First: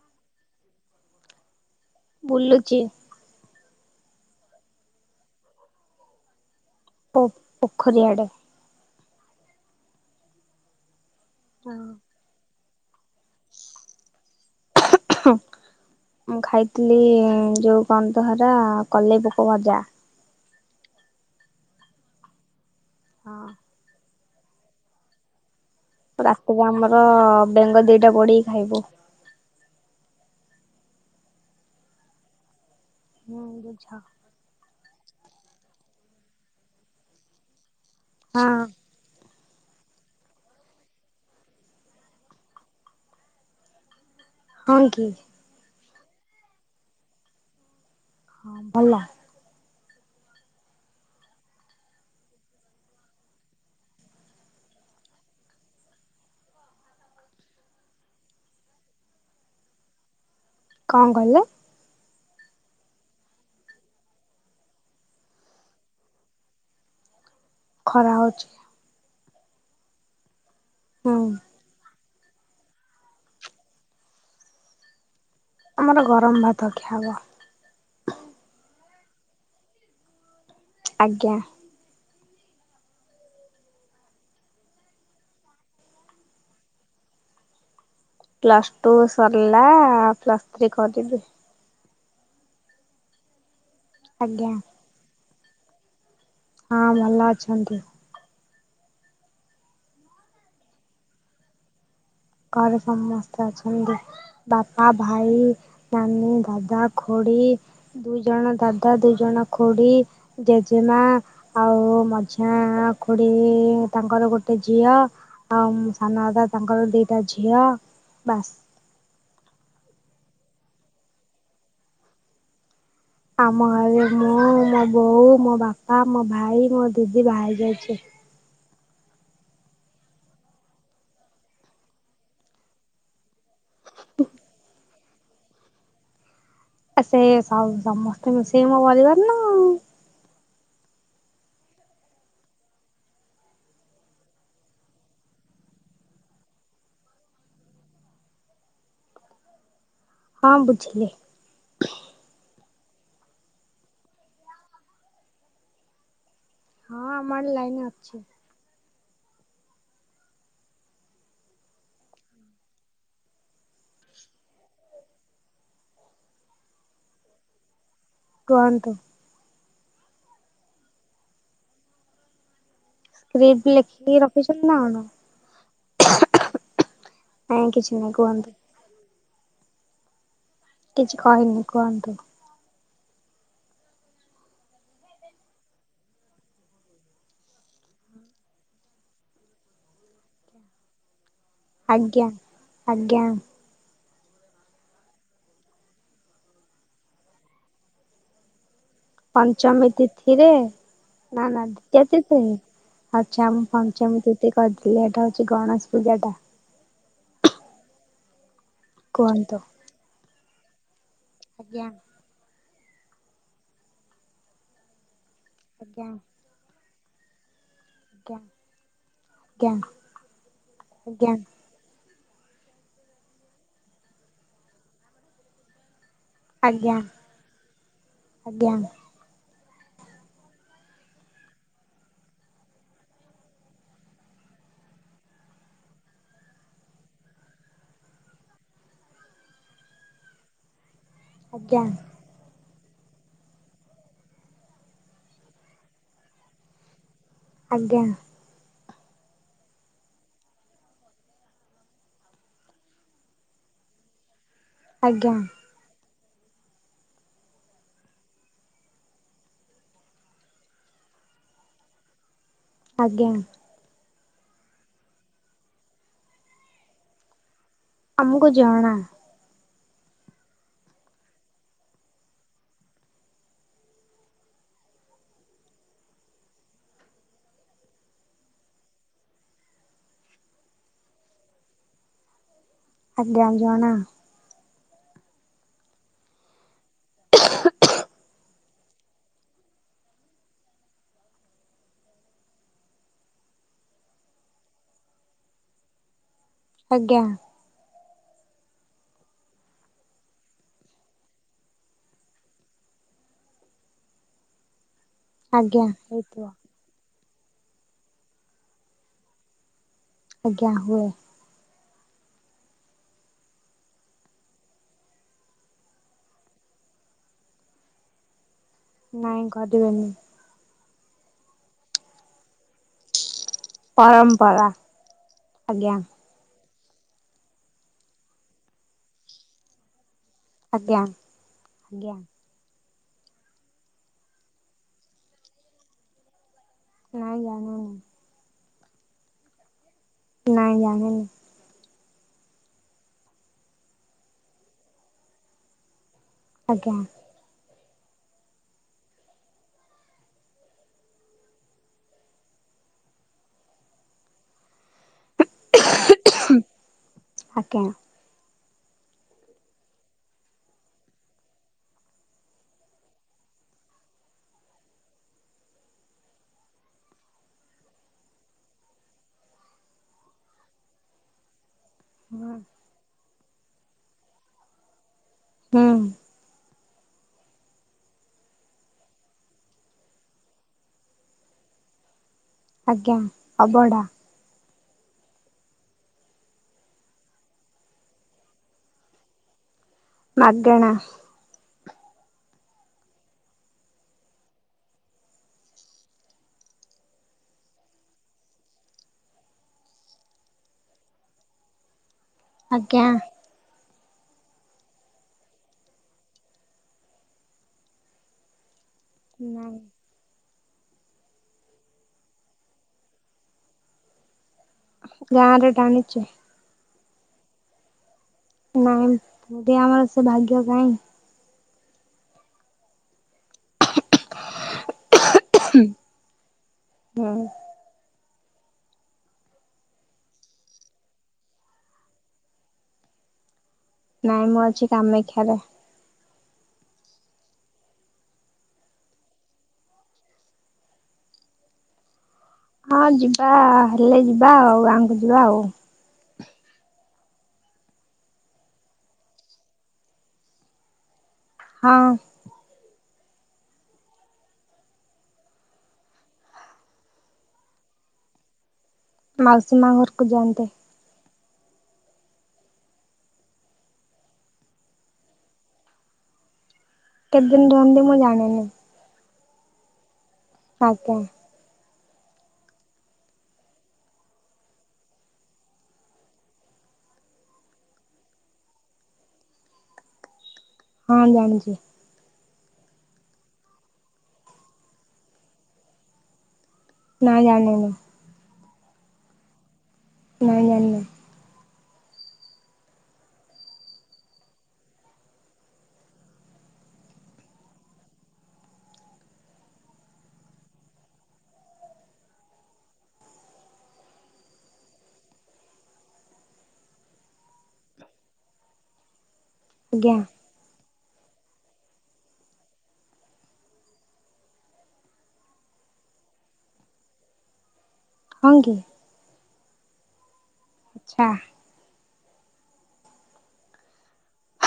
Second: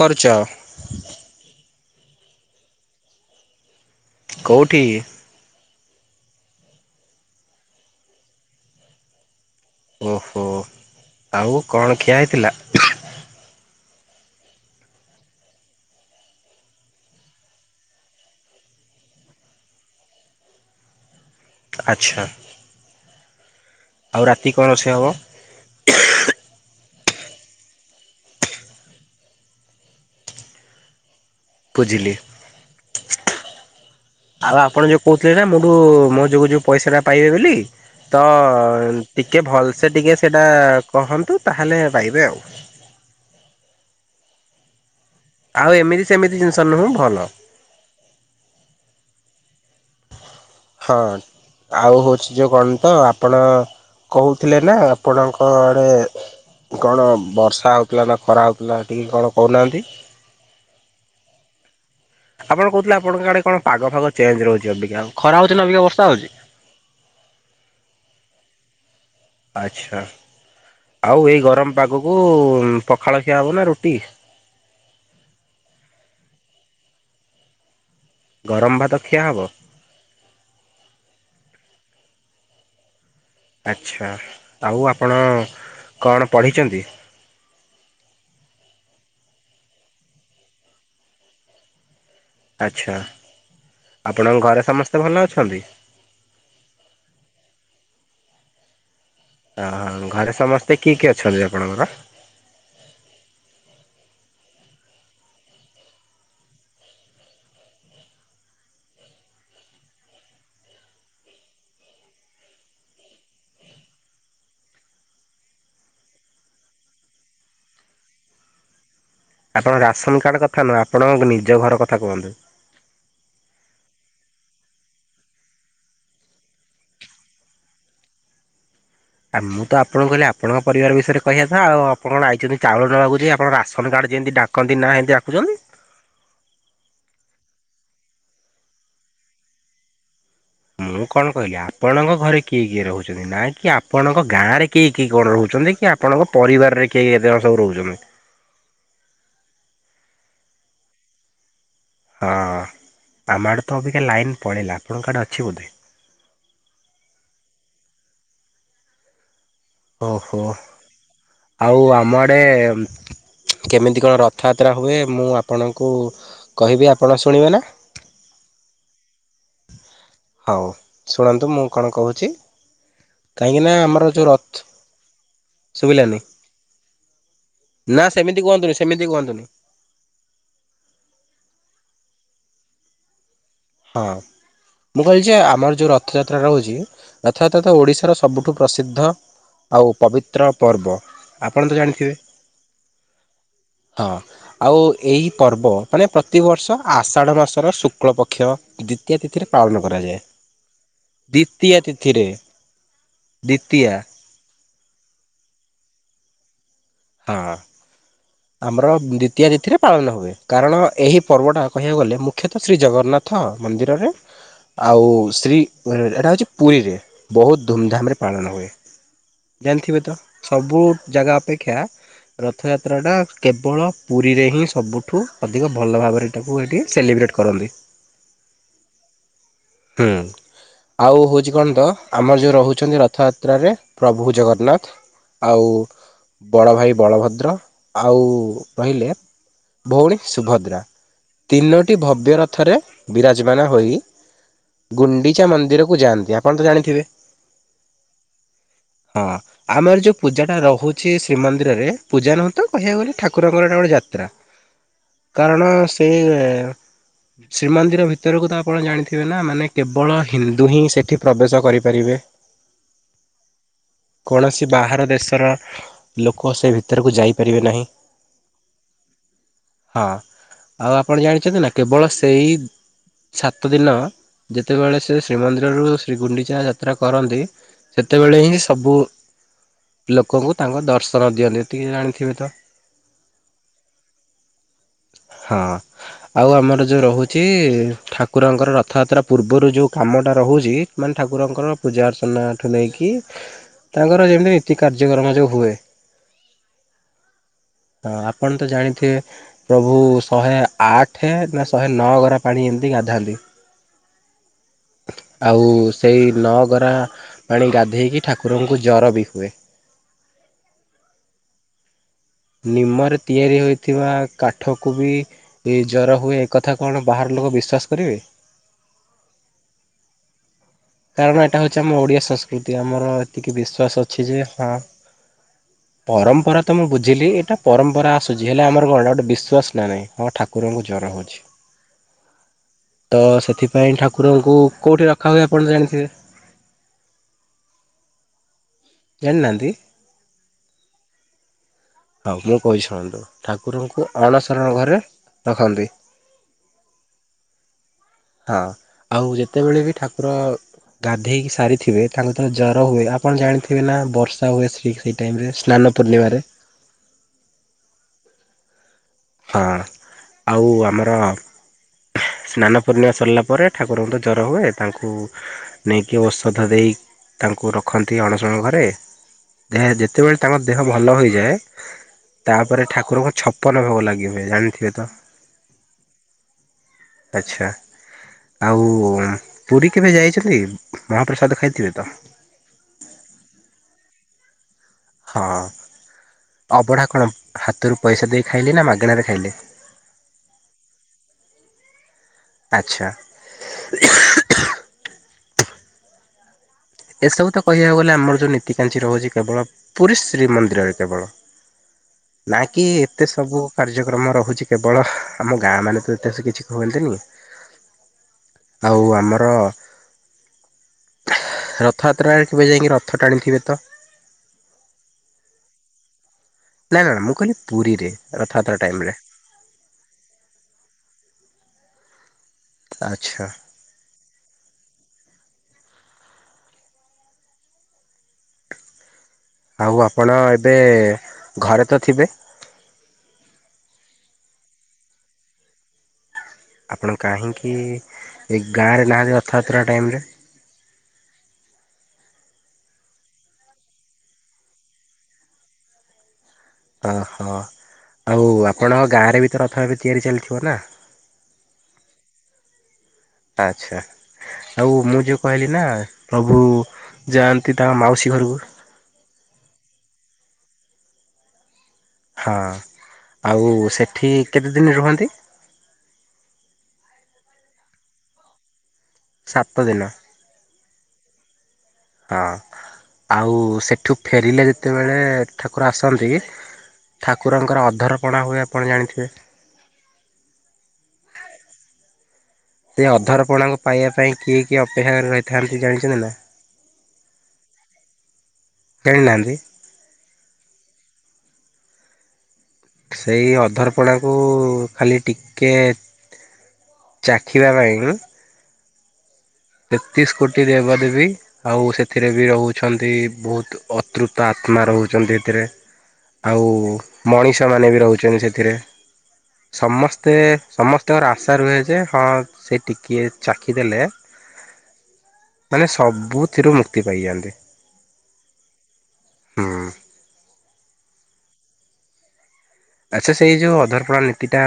କରୁଚ। ବୁଲୁଚି। କୋଉଠି? ପୋ ପୋଖରୀ ଆଡ଼େ। ଓହୋ ଆଉ କଣ ଖିଆ ହେଇଥିଲା? ଉହୁଁ, ଉହୁଁ ମୁଁ ଖାଇଥିଲି ଯୋଉ କନ୍ତହେରା କଲେଇ ପୋକ ଭଜା। ଆଚ୍ଛା। ହଁ। ଆଉ ରାତି କଣ ରୋଷେଇ ହବ? ରାତିରେ ଆମର ବେଙ୍ଗ ଦିଟା ପୋଢ଼ିକି ଖାଇବୁ। ପୁଝିଲି। ହୁଁ ବୁଝ। ଆଉ ଆପଣ ଯୋଉ କହୁଥିଲେ ନା ମୋଠୁ ମୋ ଯୋଗୁ ଯୋଉ ପଇସା ଟା ପାଇବେ ବୋଲି ତ ହଁ ଟିକଏ ଭଲସେ ଟିକେ ସେଇଟା କହନ୍ତୁ ତା ହେଲେ ପାଇବେ ଆଉ। ହଁ କି। ଆଉ ଏମିତି ସେମିତି ଜିନିଷ ନୁହେଁ ଭଲ। ହଁ ଭଲା। ହଁ ଆଉ ହଉଛି ଯ କଣ ତ ଆପଣ କହୁଥିଲେ ନା ଆପଣଙ୍କ ଆଡ଼େ କଣ ବର୍ଷା ହଉଥିଲା ନା ଖରା ହଉଥିଲା ଟିକେ କଣ କହୁନାହାନ୍ତି। କଣ କହିଲେ? ଆପଣ କହୁଥିଲେ ଆପଙ୍କ ଆଡେ କଣ ପାଗ ଫାଗ ଚେଞ୍ଜ ରହୁଛି ଅବିକା ଖରା ହଉଛିି ନା ଅବିକା ବର୍ଷା ହଉଛି? ଖରା ହଉଛି। ଆଚ୍ଛା ହୁଁ ଆଉ ଏଇ ଗରମ ପାଗକୁ ପଖାଳ ଖିଆ ହବନା ରୁଟି? ଆମର ଗରମ ଭାତ ଖିଆହବ। ଗରମ ଭାତ ଖିଆ ହବ? ଆଜ୍ଞା। ଆଚ୍ଛା, ଆଉ ଆପଣ କଣ ପଢ଼ିଛନ୍ତି? ପ୍ଲସ୍ଟୁ ସରିଲା ପ୍ଲସ୍ଥ୍ରୀ କରିବି। ଆଚ୍ଛା, ଆପଣଙ୍କ ଆଜ୍ଞା ଘରେ ସମସ୍ତେ ଭଲ ଅଛନ୍ତି? ହଁ ଭଲ ଅଛନ୍ତି। ଓହ, ଘରେ ସମସ୍ତେ କିଏ କିଏ ଅଛନ୍ତି ଆପଣଙ୍କର? ଘରେ ସମସ୍ତେ ଅଛନ୍ତି। ବାପା, ଭାଇ, ନାନୀ, ଦାଦା, ଖୁଡ଼ି। ଦୁଇ ଜଣ ଦାଦା, ଦୁଇ ଜଣ ଖୁଡି, ଜେଜେମା। ଆଉ ମଝିଆଁ ଖୁଡି ତାଙ୍କର ଗୋଟେ ଝିଅ। ଆଉ ମ୍ ସାନଦାଦା ତାଙ୍କର ଦିଇଟା ଝିଅ, ବାସ୍। ଆପଣଙ୍କ ରାସନ କାର୍ଡ଼ କଥା ନୁହେଁ ଆପଣଙ୍କ ନିଜ ଘର କଥା କୁହନ୍ତୁ? ଆମ ଘରେ ମୁଁ, ମୋ ବୋଉ, ମୋ ବାପା, ମୋ ଭାଇ, ମୋ ଦିଦି ବାହା ହେଇଯାଇଛି। ଆ ମୁଁ ତ ଆପଣଙ୍କୁ କହିଲି ଆପଣଙ୍କ ପରିବାର ବିଷୟରେ କହିବାଥା ଆଉ ଆପଣ କଣ ଆଇଛନ୍ତି ଚାଉଳ ନବାକୁ ଯେ ଆପଣ ରାସନ କାର୍ଡ ଯେମିତି ଡା କଣ ଦିନରେ ହେମିତି ଆଖୁଛନ୍ତି? ଆ, ସେ, ସମ୍ ସମସ୍ତେ ମିଶିକି ମୋ ପରିବାର ନା ଆଉ। ମୁଁ କଣ କହିଲି ଆପଣଙ୍କ ଘରେ କିଏ କିଏ ରହୁଛନ୍ତି ନାଁ କି ଆପଣଙ୍କ ଗାଁରେ କିଏ କି କଣ ରହୁଛନ୍ତି କି ଆ ଆପଣଙ୍କ ପରିବାରରେ କେଇ କେତେଜଣ ସବୁ ରହୁଛନ୍ତି? ହଁ ବୁଝିଲି। ଅ, ଆମଆଡ଼େ ତ ଅବିକା ଲାଇନ୍ ପଳେଇଲା, ଆପଣଙ୍କ ଆଡ଼େ ଅଛି ବୋଧେ? ହଁ ଆମଆଡ଼େ ଲାଇନ୍ ଅଛି। ଓହୋ, ଆଉ ଆମ ଆଡ଼େ କେମିତି କଣ ରଥଯାତ୍ରା ହୁଏ ମୁଁ ଆପଣଙ୍କୁ କହିବି ଆପଣ ଶୁଣିବେ ନା? କୁହନ୍ତୁ? ହଉ ଶୁଣନ୍ତୁ ମୁଁ କଣ କହୁଛି। କାହିଁକି ନା ସ୍କ୍ରିପ୍ଟ ଆମର ଲେଖିକି ଯୋଉ ରଥ ରଖିଛନ୍ତି ନା ଶୁଭିଲାନି କଣ? ନାଇଁ କିଛି ନା ନାହିଁ ସେମିତି କୁହନ୍ତୁ? କୁହନ୍ତୁନି ସେମିତି କୁହନ୍ତୁନି। କିଛି କହିନି କୁହନ୍ତୁ? ହଁ ମୁଁ କହିଲି ଯେ ଆମର ଯୋଉ ରଥଯାତ୍ରା ରହୁଛି, ରଥଯାତ୍ରା ତ ଓଡ଼ିଶାର ସବୁଠୁ ପ୍ରସିଦ୍ଧ। ଆଉ ପବିତ୍ର ପର୍ବ, ଆପଣ ତ ଜାଣିଥିବେ? ଆଜ୍ଞା। ଆଜ୍ଞା ହଁ, ଆଉ ଏହି ପର୍ବ ମାନେ ପ୍ରତିବର୍ଷ ଆଷାଢ଼ ମାସର ଶୁକ୍ଳପକ୍ଷ [unintelligible] ପଞ୍ଚମୀ ତିଥିରେ ନା, ନା ଦ୍ଵିତୀୟା କେତେ ତିଥିରେ ଶେଣୀ, ଆଚ୍ଛା ମୁ ଦ୍ଵିତୀୟା ପଞ୍ଚମ ତି ସେ ଗର୍ଜିଲାଟା ହଉଚି ଗଣେଶ ପୂଜାଟା। ହଁ, ଆମର ଦ୍ଵିତୀୟା କୁହନ୍ତୁ। ତିଥିରେ ପାଳନ ହୁଏ, କାରଣ ଏହି ପର୍ବଟା ଆଜ୍ଞା କହିବାକୁ ଗଲେ ମୁଖ୍ୟତଃ ଶ୍ରୀ ଜଗନ୍ନାଥ ମନ୍ଦିରରେ ଆଉ ଶ୍ରୀ ଆଜ୍ଞା ମୟୁରଭଞ୍ଜ, ଏଟା ହଉଛି ପୁରୀରେ। ବହୁତ ଧୁମ୍ ଧାମ୍ ରେ ଆଜ୍ଞା ପାଳନ ହୁଏ, ଆଜ୍ଞା ଜାଣିଥିବେ ତ ସବୁ ଆଜ୍ଞା ଜାଗା ଅପେ କ୍ଷା, ରଥଯାତ୍ରାଟା କେବଳ ପୁରୀରେ ହିଁ ସବୁଠୁ ଅଧିକ ଭଲ ଭାବରେ ତାକୁ ଏଠି ଆଜ୍ଞା ସେଲିବ୍ରେଟ୍ କରନ୍ତି, ଆଜ୍ଞା ଆଜ୍ଞା ହୁଁ। ଆଉ ହଉଛି କଣ ତ, ଆମର ଯେଉଁ ରହୁଛନ୍ତି ରଥଯାତ୍ରାରେ ପ୍ରଭୁ ଜଗନ୍ନାଥ? ଆଉ। ବଡ଼ ଭାଇ ବଳଭଦ୍ର, ଆଉ ରହିଲେ ଭଉଣୀ ସୁଭଦ୍ରା, ତିନୋଟି ଭବ୍ୟ ରଥରେ ବିରାଜମାନ ହୋଇ ଗୁଣ୍ଡିଚା ମନ୍ଦିରକୁ ଯାଆନ୍ତି, ଆପଣ ତ ଜାଣିଥିବେ? ଆଜ୍ଞା। ହଁ, ଆମର ଯୋଉ ପୂଜା ଟା ରହୁ କିଛି ଶ୍ରୀମନ୍ଦିରରେ ପୂଜା ନୁହଁ ତ, କହିବାକୁ ଗଲେ ଠାକୁରଙ୍କର ଏଇଟା ଗୋଟେ ଯାତ୍ରା। ଆଜ୍ଞା କାରଣ ସେ ଶ୍ରୀମନ୍ଦିର ଭିତରକୁ ତ ଆପଣ ଜାଣିଥିବେ ନା, ମାନେ କେବଳ ହିନ୍ଦୁ ହିଁ ସେଠି ପ୍ରବେଶ କରିପାରିବେ। ଆଜ୍ଞା। କୌଣସି ବାହାର ଦେଶର ଲୋକ ସେ ଭିତରକୁ ଯାଇପାରିବେ ନାହିଁ। ଆମକୁ ଜଣା। ହଁ, ଆଉ ଆପଣ ଜାଣିଛନ୍ତି ନା? କେବଳ ସେଇ ସାତ ଦିନ ଯେତେବେଳେ ସେ ଶ୍ରୀମନ୍ଦିରରୁ ଶ୍ରୀ ଗୁଣ୍ଡିଚା ଯାତ୍ରା କରନ୍ତି। ସେତେବେଳେ ହିଁ, ସବୁ ଲୋକଙ୍କୁ ତାଙ୍କ ଦର୍ଶନ ଦିଅନ୍ତି, ଏତିକି ଜାଣିଥିବେ ତ ଆଜ୍ଞା, ଜଣା। ହଁ, ଆଉ ଆମର ଯୋଉ ରହୁଛି, ଠାକୁରଙ୍କର ରଥଯାତ୍ରା ପୂର୍ବରୁ ଯେଉଁ କାମଟା ରହୁଛି, ମାନେ ଠାକୁରଙ୍କର ପୂଜା ଅର୍ଚ୍ଚନାଠୁ ନେଇକି ତାଙ୍କର ଯେମିତି ନୀତି କାର୍ଯ୍ୟକ୍ରମ ଯୋଉ ହୁଏ। ଆଜ୍ଞା। ହଁ, ଆପଣ ତ ଜାଣିଥିବେ। ପ୍ରଭୁ ଶହେ ଆଠେ ନା ଶହେ ନଅ ଘରା ପାଣି ଏମିତି ଗାଧାନ୍ତି। [inaudible] ଆଉ ଆଜ୍ଞା ସେଇ ହେଇଥିବ ନଅ ଗରା ପାଣି ଗାଧୋଇକି ଠାକୁରଙ୍କୁ ଜର ବି ହୁଏ। ଆଜ୍ଞା, ହୁଏ। ନିମରେ ତିଆରି ହୋଇଥିବା କାଠକୁ ବି ଏଇ ଜର ହୁଏ, ଏ କଥା କଣ ବାହାର ଲୋକ ବିଶ୍ଵାସ କରିବେ? ନାଇଁ, ଘଡ଼ିବେନି। କାରଣ ଏଇଟା ହଉଛି ଆମ ଓଡ଼ିଆ ସଂସ୍କୃତି। ଆମର ଏତିକି ବିଶ ଶ୍ୱାସ ଅଛି, ଯେ ପରମ୍ପରା ଆଜ୍ଞା ହଁ, ପରମ୍ପରା ତ ମୁଁ ବଝିଲି, ଏଟା ପରମ୍ପରା ଆସୁଛି। ହେଲେ ଆମର କଣ ଗୋଟେ ବିଶ୍ୱାସ ନା ନାହିଁ? ହଁ, ଠା ଠାକୁରଙ୍କୁ ଆଜ୍ଞା ଜର ହେଉଛି। ଆଜ୍ଞା ତ ସେଥିପାଇଁ ଠାକୁରଙ୍କୁ କେଉଁଠି ରଖାହୁଏ, ଆପଣ ଜାଣିଥିବେ? ନାଇଁ, ଜାଣେନି। ଜାଣି ନାହାନ୍ତି? ନାଇଁ, ଜାଣେନି। ହଉ, ମୁଁ କହି ଶୁଣନ୍ତୁ, ଠାକୁରଙ୍କୁ ଅଣସର ଘରେ ରଖନ୍ତି। ଆଜ୍ଞା। ହଁ, ଆଉ ଯେତେବେଳେ ବି ଠାକୁର ଗାଧେଇକି ସାରିଥିବେ, ତାଙ୍କୁ ଥରେ ଜର ହୁଏ, ଆପଣ ଜାଣିଥିବେ ନା? ବର୍ଷା ହୁଏ, ସି ସି ଟାଇମ୍ରେ ସ୍ନାନ ପୂର୍ଣ୍ଣିମାରେ। ଆଜ୍ଞା। ହଁ, ଆଉ ଆମର ସ୍ନାନ ପୂର୍ଣ୍ଣିମା ସରିଲା ପରେ ଠାକୁରଙ୍କୁ ତ ଜର ହୁଏ ତାଙ୍କୁ ନେଇକି ଔଷଧ ଦେଇ ତାଙ୍କୁ ରଖନ୍ତି ଅଣସଣ ଘରେ। ଦେହା ଯେତେବେଳେ ତାଙ୍କର ଦେହ ଭଲ ହୋଇଯାଏ ହଁ ତାପରେ ଠାକୁରଙ୍କୁ ଛପନ ଭୋଗ ଲାଗି ହୁଏ ଜାଣିଥିବେ ତ? ହଁ। ଆଚ୍ଛା। ଆଉ ପୁରୀ କେବେ ଯାଇଛନ୍ତି ମହାପ୍ରସାଦ ଖାଇଥିବେ ତ? ଆଜ୍ଞା ଅଵଢ଼ା। ହଁ। ଅବଢା କଣ ହାତରୁ ପଇସା ଦେଇ ଖାଇଲେ ନା ମାଗଣାରେ ଖାଇଲେ? ମାଗଣା। ଆଚ୍ଛା। ଏସବୁ ତ କହିବାକୁ ଗଲେ ଆମର ଯୋଉ ନୀତିକାାଞ୍ଚି ରହୁଛି କେବଳ ପୁରୀ ଶ୍ରୀ ମନ୍ଦିରରେ କେବଳ। [inaudible] ନା କି ଆଜ୍ଞା ଏତେ ସବୁ କାର୍ଯ୍ୟକ୍ରମ ରହୁଛି କେବଳ ଆମ ଗାଁ ମାନେ ତ ଏତେ କିଛି କୁହନ୍ତିନି। ଆଉ ଆ ନାଇଁ। ରଥଯାତ୍ରାରେ କେବେ ଯାଇକି ରଥ ଟାଣିଥିବେ ତ? ଗାଁ ରେ ଟାଣିଛେ। ନାଇଁ ନାଇ ମୁଁ କହିଲି ପୁରୀରେ? ରଥଯାତ୍ରା ଟାଇମରେ ନାଇଁ [unintelligible] ଆମର ସେ ଭାଗ୍ୟ କାହିଁ। ଆଚ୍ଛା। ହଁ। ଆଉ ଆପଣ ଏବେ ଘରେ ତ ଥିବେ? ନାଇଁ ମୁଁ ଅଛି କାମାକ୍ଷାରେ। ଆପଣ କାହିଁକି ଏ ଗାଁରେ ନାହାଁନ୍ତି ରଥଯାତ୍ରା ଟାଇମ୍ରେ? ହଁ ଯିବା ହେଲେ ଯିବା ଆଉ ଗାଁ କୁ ଯିବା ଆଉ। ଓହୋ ଆଉ ଆପଣଙ୍କ ଗାଁରେ ବି ତ ରଥ ଏବେ ତିଆରି ଚାଲିଥିବ ନା? ହଁ। ଆଚ୍ଛା। ଆଉ ମୁଁ ଯୋଉ କହିଲି ନା ପ୍ରଭୁ ଯାଆନ୍ତି ତାଙ୍କ ମାଉସୀ ଘରକୁ ମାଉସୀ ମା ଘରକୁ ଯାଆନ୍ତେ। ହଁ ଆଉ ସେଠି କେତେଦିନ ରୁହନ୍ତି? କେତେ ଦିନ ରୁହନ୍ତି ମୁଁ ଜାଣିନି। ସାତ ଦିନ। ଆଜ୍ଞା। ହଁ ଆଉ ସେଠୁ ଫେରିଲେ ଯେତେବେଳେ ଠାକୁର ଆସନ୍ତି ଠାକୁରଙ୍କର ଅଧରପଣା ହୁଏ ଆପଣ ଜାଣିଥିବେ? ହଁ ଜାଣିଛି। ସେ ଅଧାରପଣାଙ୍କ ପାଇବା ପାଇଁ କିଏ କିଏ ଅପେକ୍ଷା କରି ରହିଥାନ୍ତି ଜାଣିଛନ୍ତି ନା? ନା ଜାଣେନି। [unintelligible] ନାହାନ୍ତି? ନାଇଁ ଜାଣି ନାଇ। ସେଇ ଅଧାରପଣକୁ ଖାଲି ଟିକଏ ଚାଖି ପାଇଁ ତେତିଶ କୋଟି ଦେବା ଦେବୀ ଆଉ ସେଥିରେ ବି ରହୁଛନ୍ତି ବହୁତ ଅତୃପ୍ତ ଆତ୍ମା ରହୁଛନ୍ତି ସେଥିରେ ଆଉ ମଣିଷମାନେ ବି ରହୁଛନ୍ତି ସେଥିରେ ଆଜ୍ଞା ସମସ୍ତେ ସମସ୍ତଙ୍କର ଆଶା ରୁହେ ଯେ ହଁ ସେ ଟିକିଏ ଚାଖି ଦେଲେ ମାନେ ସବୁଥିରୁ ମୁକ୍ତି ପାଇଯାଆନ୍ତି। ହଁ କି? ହଁ। ଆଛା। ଆଚ୍ଛା ସେଇ ଯୋଉ ଅଧର୍ପଣା ନୀତି ଟା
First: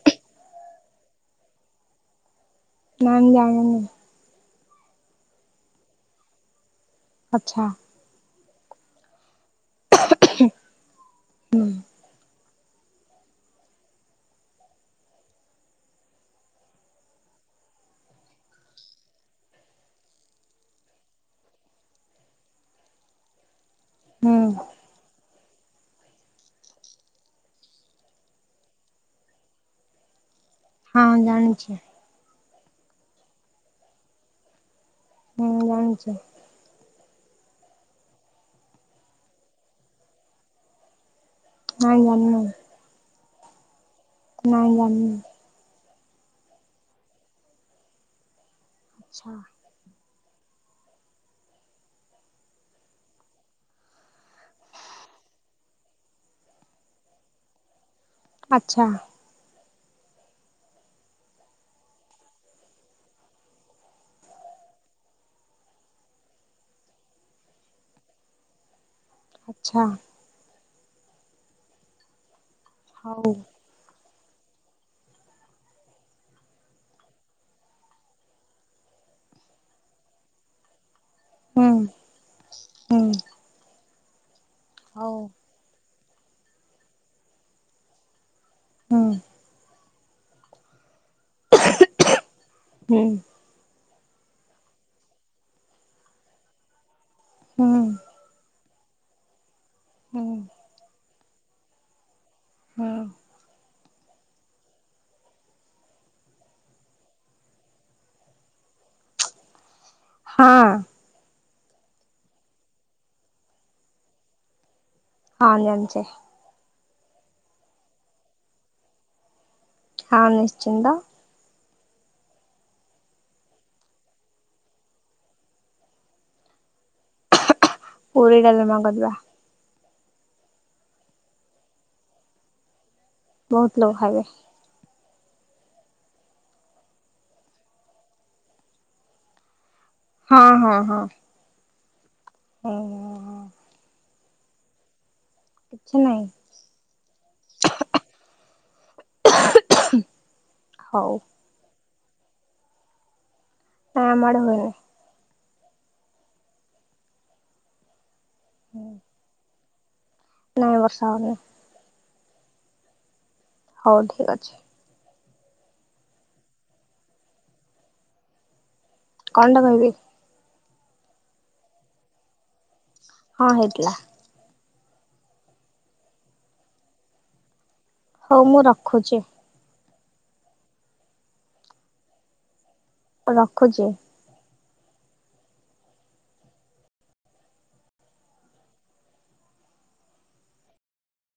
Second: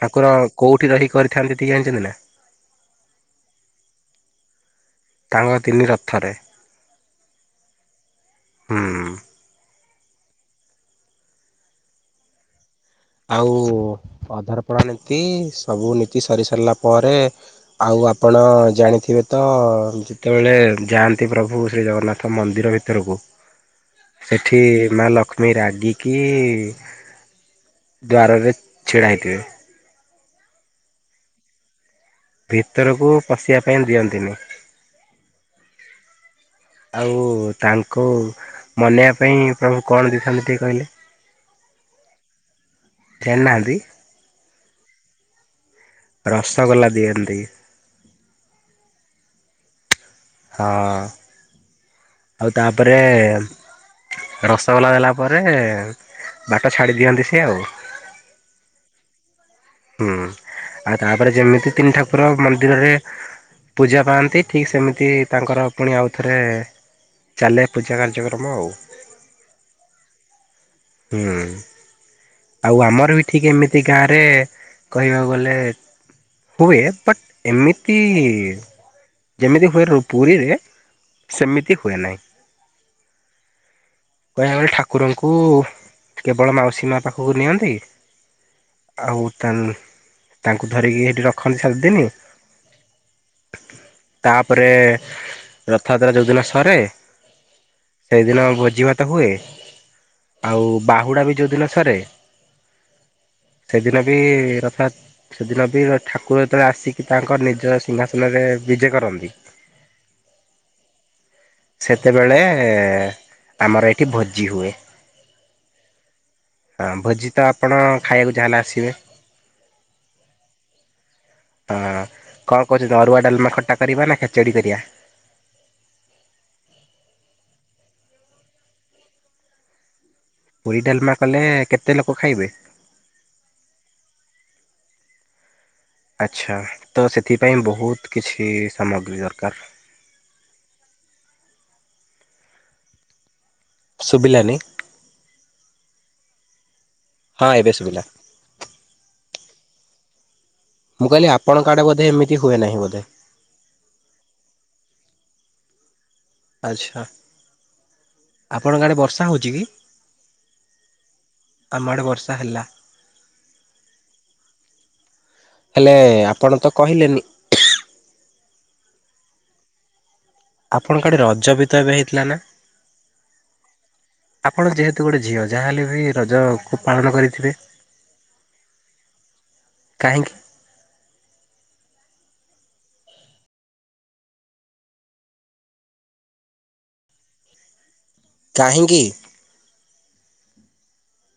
ଠାକୁର କୋଉଠି ରହି କରିଥାନ୍ତି ଟିକେ ଜାଣିଛନ୍ତି ନା? ନା ଯାଣିନି। ତାଙ୍କ ତିନି ରଥରେ। ଆଚ୍ଛା। ହୁଁ। ହୁଁ। ଆଉ ଅଧରପଣା ନୀତି ସବୁ ନୀତି ସରି ସାରିଲା ପରେ ଆଉ ଆପଣ ଜାଣିଥିବେ ତ ଯେତେବେଳେ ଯାଆନ୍ତି ପ୍ରଭୁ ଶ୍ରୀ ଜଗନ୍ନାଥ ତ ମନ୍ଦିର ଭିତରକୁ ହୁଁ ସେଠି ମା ଲକ୍ଷ୍ମୀ ରାଗିକି ଦ୍ୱାରରେ ଛିଡ଼ା ହେଇଥିବେ? ହଁ ଜାଣିଛି। ଭିତରକୁ ପଶିବା ପାଇଁ ଦିଅନ୍ତିନି। ହୁଁ ଜାଣିଛି। ଆଉ ତାଙ୍କୁ ମନେଇବା ପାଇଁ ପ୍ରଭୁ କଣ ଦେଇଥାନ୍ତି ଟିକେ କହିଲେ? ନାଇଁ ଜାଣିନୁ। ଜାଣି ଯାହାନ୍ତି? ନାଇଁ ଜାଣି। ରସଗୋଲା ଦିଅନ୍ତି। ଆଛା। ହଁ। ଆଉ ତାପରେ ରସଗୋଲା ଦେଲା ପରେ ବାଟ ଛାଡ଼ି ଦିଅନ୍ତି ସିଏ ଆଉ। ଆଚ୍ଛା। ହୁଁ ଆଉ ତାପରେ ଯେମିତି ତିନି ଠାକୁର ମନ୍ଦିରରେ ପୂଜା ପାଆନ୍ତି ଠିକ୍ ସେମିତି ତାଙ୍କର ପୁଣି ଆଉଥରେ ଚାଲେ ପୂଜା କାର୍ଯ୍ୟକ୍ରମ ଆଉ। ଆଛା। ହୁଁ ଆଉ ଆମର ବି ହଉ ଠିକ ଏମିତି ଗାଁରେ କହିବାକୁ ଗଲେ ହୁଏ ବଟ୍ ଏମିତି ଯେମିତି ହୁଏ ର ପୁରୀରେ ସେମିତି ହୁଁ ହୁଏ ନାହିଁ ହୁଁ କହିବା ବଳେ ହଉ ଠାକୁରଙ୍କୁ କେବଳ ମାଉସୀ ମା ପାଖକୁ ନିଅନ୍ତି ହୁଁ ଆଉ ତାଙ୍କୁ ଧରିକି ଏଠି ରଖନ୍ତି ସାତଦିନ। ହୁଁ ତାପରେ ରଥଯାତ୍ରା ଯଉଦିନ ସରେ। ହୁଁ। ସେଇଦିନ ଭୋଜିଭାତ ହୁଏ ହୁଁ। ଆଉ ବାହୁଡ଼ା ବି ଯେଉଁଦିନ ସରେ ହୁଁ। ସେଦିନ ବି ରଥାଯା ସେଦିନ ବି ଠାକୁର ଯେତେବେଳେ ଆସିକି ତାଙ୍କର ନିଜ ସିଂହାସନରେ ବିଜେ କରନ୍ତି। ହଁ। ସେତେବେଳେ ଆମର ଏଠି ଭୋଜି ହୁଏ। ହଁ ମୁଁ ଜାଣିଚି। ହଁ ଭୋଜି ତ ଆପଣ ଖାଇବାକୁ ଯାହେଲେ ଆସିବେ? ହଁ ନିଶ୍ଚିନ୍ତ। ହଁ କଣ କହୁଛନ୍ତି ଅରୁଆ ଡାଲମା ଖଟା କରିବା ନା ଖେଚଡ଼ି କରିବା? ପୁରୀ ଡାଲମା କରିଦବା। ପୁରୀ ଡାଲମା କଲେ କେତେ ଲୋକ ଖାଇବେ? ବହୁତ୍ ଲୋକ ଖାଇବେ। ଆଚ୍ଛା ତ ସେଥିପାଇଁ ବହୁତ୍ କିଛି ସାମଗ୍ରୀ ଦରକାର୍। ହଁ ହଁ ହଁ। ହିଁ ହଁ। ସୁବିଲାନି। କିଛି ହଁ ଏବେ ଶୁଭିଲା ନାଇଁ। ମୁଁ କହିଲି ଆପଣଙ୍କ ଆଡ଼େ ବୋଧେ ଏମିତି ହୁଏନାହିଁ ବୋଧେ? ହଁ ଆମଆଡ଼େ ହୁଏନି। ଆଚ୍ଛା ଆପଣଙ୍କ ଗାଁ ଆଡ଼େ ବର୍ଷା ହଉଚିକି? ନାଇଁ ବର୍ଷା ହେଉନାଇଁ। ଆମଆଡ଼େ ବର୍ଷା ହେଲା। ହଉ ଠିକ୍ ଅଛି। ହେଲେ ଆପଣ ତ କହିଲେନି କଣ ଟା କହିବି? ଆପଣଙ୍କ ଆଡ଼େ ରଜବି ତ ଏବେ ହେଇଥିଲା ନା? ହଁ ହେଇଥିଲା। ଆପଣ ଯେହେତୁ ଗୋଟେ ଝିଅ ଯାହାହଲେ ବି ରଜକୁ ପାଳନ କରିଥିବେ? ହଉ ମୁଁ ରଖୁଚି। କାହିଁକି? ରଖୁଚି। କାହିଁକି?